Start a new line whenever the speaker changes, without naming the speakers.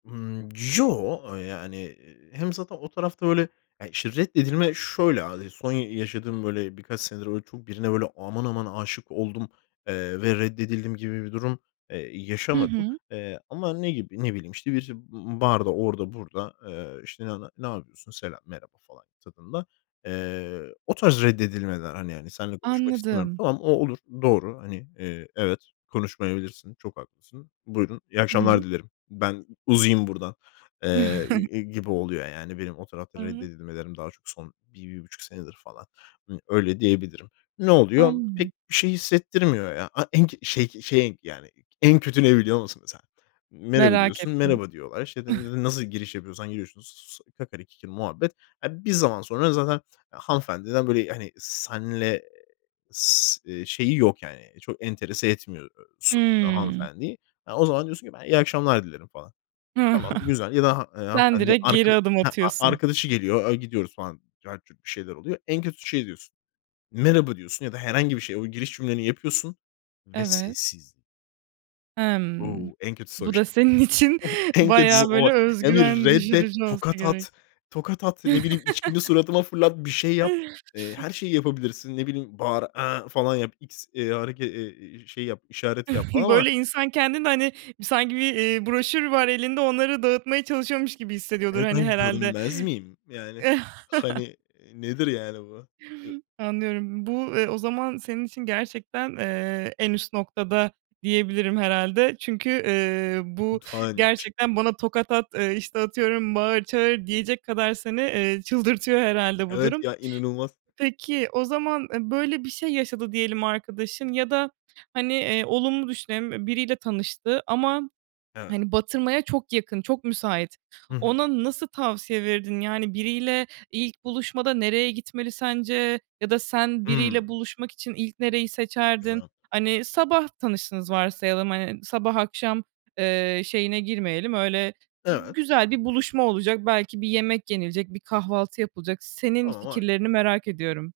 Imm. Yo, eee, yani hem zaten o tarafta böyle, eee, işte reddedilme şöyle [unintelligible] Son yaşadığım böyle birkaç senedir böyle çok birine böyle aman aman âşık oldum, eee, ve reddedildim gibi bir durum, eee,
Hı
yaşamadım.
hı.
Eee, ama ne gibi? Ne bileyim, işte, bir b barda, orada burada, eee, işte, ne ne "ne yapıyorsun, selam, merhaba" falan tadında, eee, o tarz reddedilmeler hani yani, "Seninle konuşmak istemiyorum."
Anladım.
Tamam, o olur, doğru hani, eee, evet konuşmayabilirsin, çok haklısın. "Buyurun, iyi
Hı
akşamlar
hı.
dilerim. Ben uzayayım buradan." eee, g g gibi oluyor yani benim o tarafta
Hı hı.
reddedilmelerim daha çok son 1-1,5 senedir falan. Imm, öyle diyebilirim. Ne oluyor?
Anladım.
Pek bir şey hissettirmiyor ya. A eng şey şeyin yani en kötü ne biliyor musun mesela? "Merhaba"
Merak
diyorsun,
ettim.
"merhaba" diyorlar. İşte, n n nasıl giriş yapıyorsan giriyorsunuz. [unintelligible] Kakari kikiri muhabbet. Eee, bir zaman sonra zaten hanımefendiden böyle, hani, seninle s eee, şeyi yok yani çok enterese etmiyor so
Hımm.
hanımefendiyi. E, o zaman diyorsun ki, "Ben iyi akşamlar dilerim." falan. Tamam, güzel ya da ha eee,
Sen
hanımefendi
direkt
arka
geri adım
heh, a
atıyorsun.
arkadaşı geliyor, eee, gidiyoruz falan. Cart curt bir şeyler oluyor. En kötüsü şey diyorsun. "Merhaba" diyorsun ya da herhangi bir şey. O giriş cümleni yapıyorsun. Ve
Evet.
sessiz.
Emm.
O. En kötüsü o
Bu da
işte.
senin için
O en kötüsü
bayağı böyle
o. Ya bir
özgüven
reddet.
düşürücü olsa
Tokat
gerek.
at. Tokat at, ne bileyim, içkini suratıma fırlat. Bir şey yap. Eee, her şeyi yapabilirsin. Ne bileyim, bağır, "A!" falan yap. X, eee, hareke e e eee, şey yap, işaret yap falan ama
Böyle insan kendini hani sanki bir, eee, broşür var elinde onları dağıtmaya çalışıyormuş gibi hissediyordur, hani,
[unintelligible] Ben
herhâlde.
görünmez miyim? Yani hani nedir yani bu? E
Anlıyorum. Bu, eee, o zaman senin için gerçekten, eee, en üst noktada diyebilirim herhâlde. Çünkü, eee, bu
Utanç.
gerçekten, "Bana tokat at!" eee, işte, atıyorum, "Bağır, çağır!" diyecek kadar seni, eee, çıldırtıyor herhâlde bu
Evet
durum.
ya, inanılmaz.
Peki, o zaman, eee, böyle bir şey yaşadı diyelim arkadaşın ya da hani, eee, olumlu düşünelim, eee, biriyle tanıştı ama,
Evet.
hani, batırmaya çok yakın, çok müsait.
Hı hı.
Ona nasıl tavsiye verirdin? Yani biriyle ilk buluşmada nereye gitmeli sence ya da sen biriyle
Hımm.
buluşmak için ilk nereyi seçerdin?
Güzel.
Hani, sabah tanıştınız varsayalım, hani, sabah akşam, eee, şeyine girmeyelim. Öyle
Evet.
güzel bir buluşma olacak, belki bir yemek yenilecek, bir kahvaltı yapılacak. Senin
[unintelligible]
fikirlerini merak ediyorum.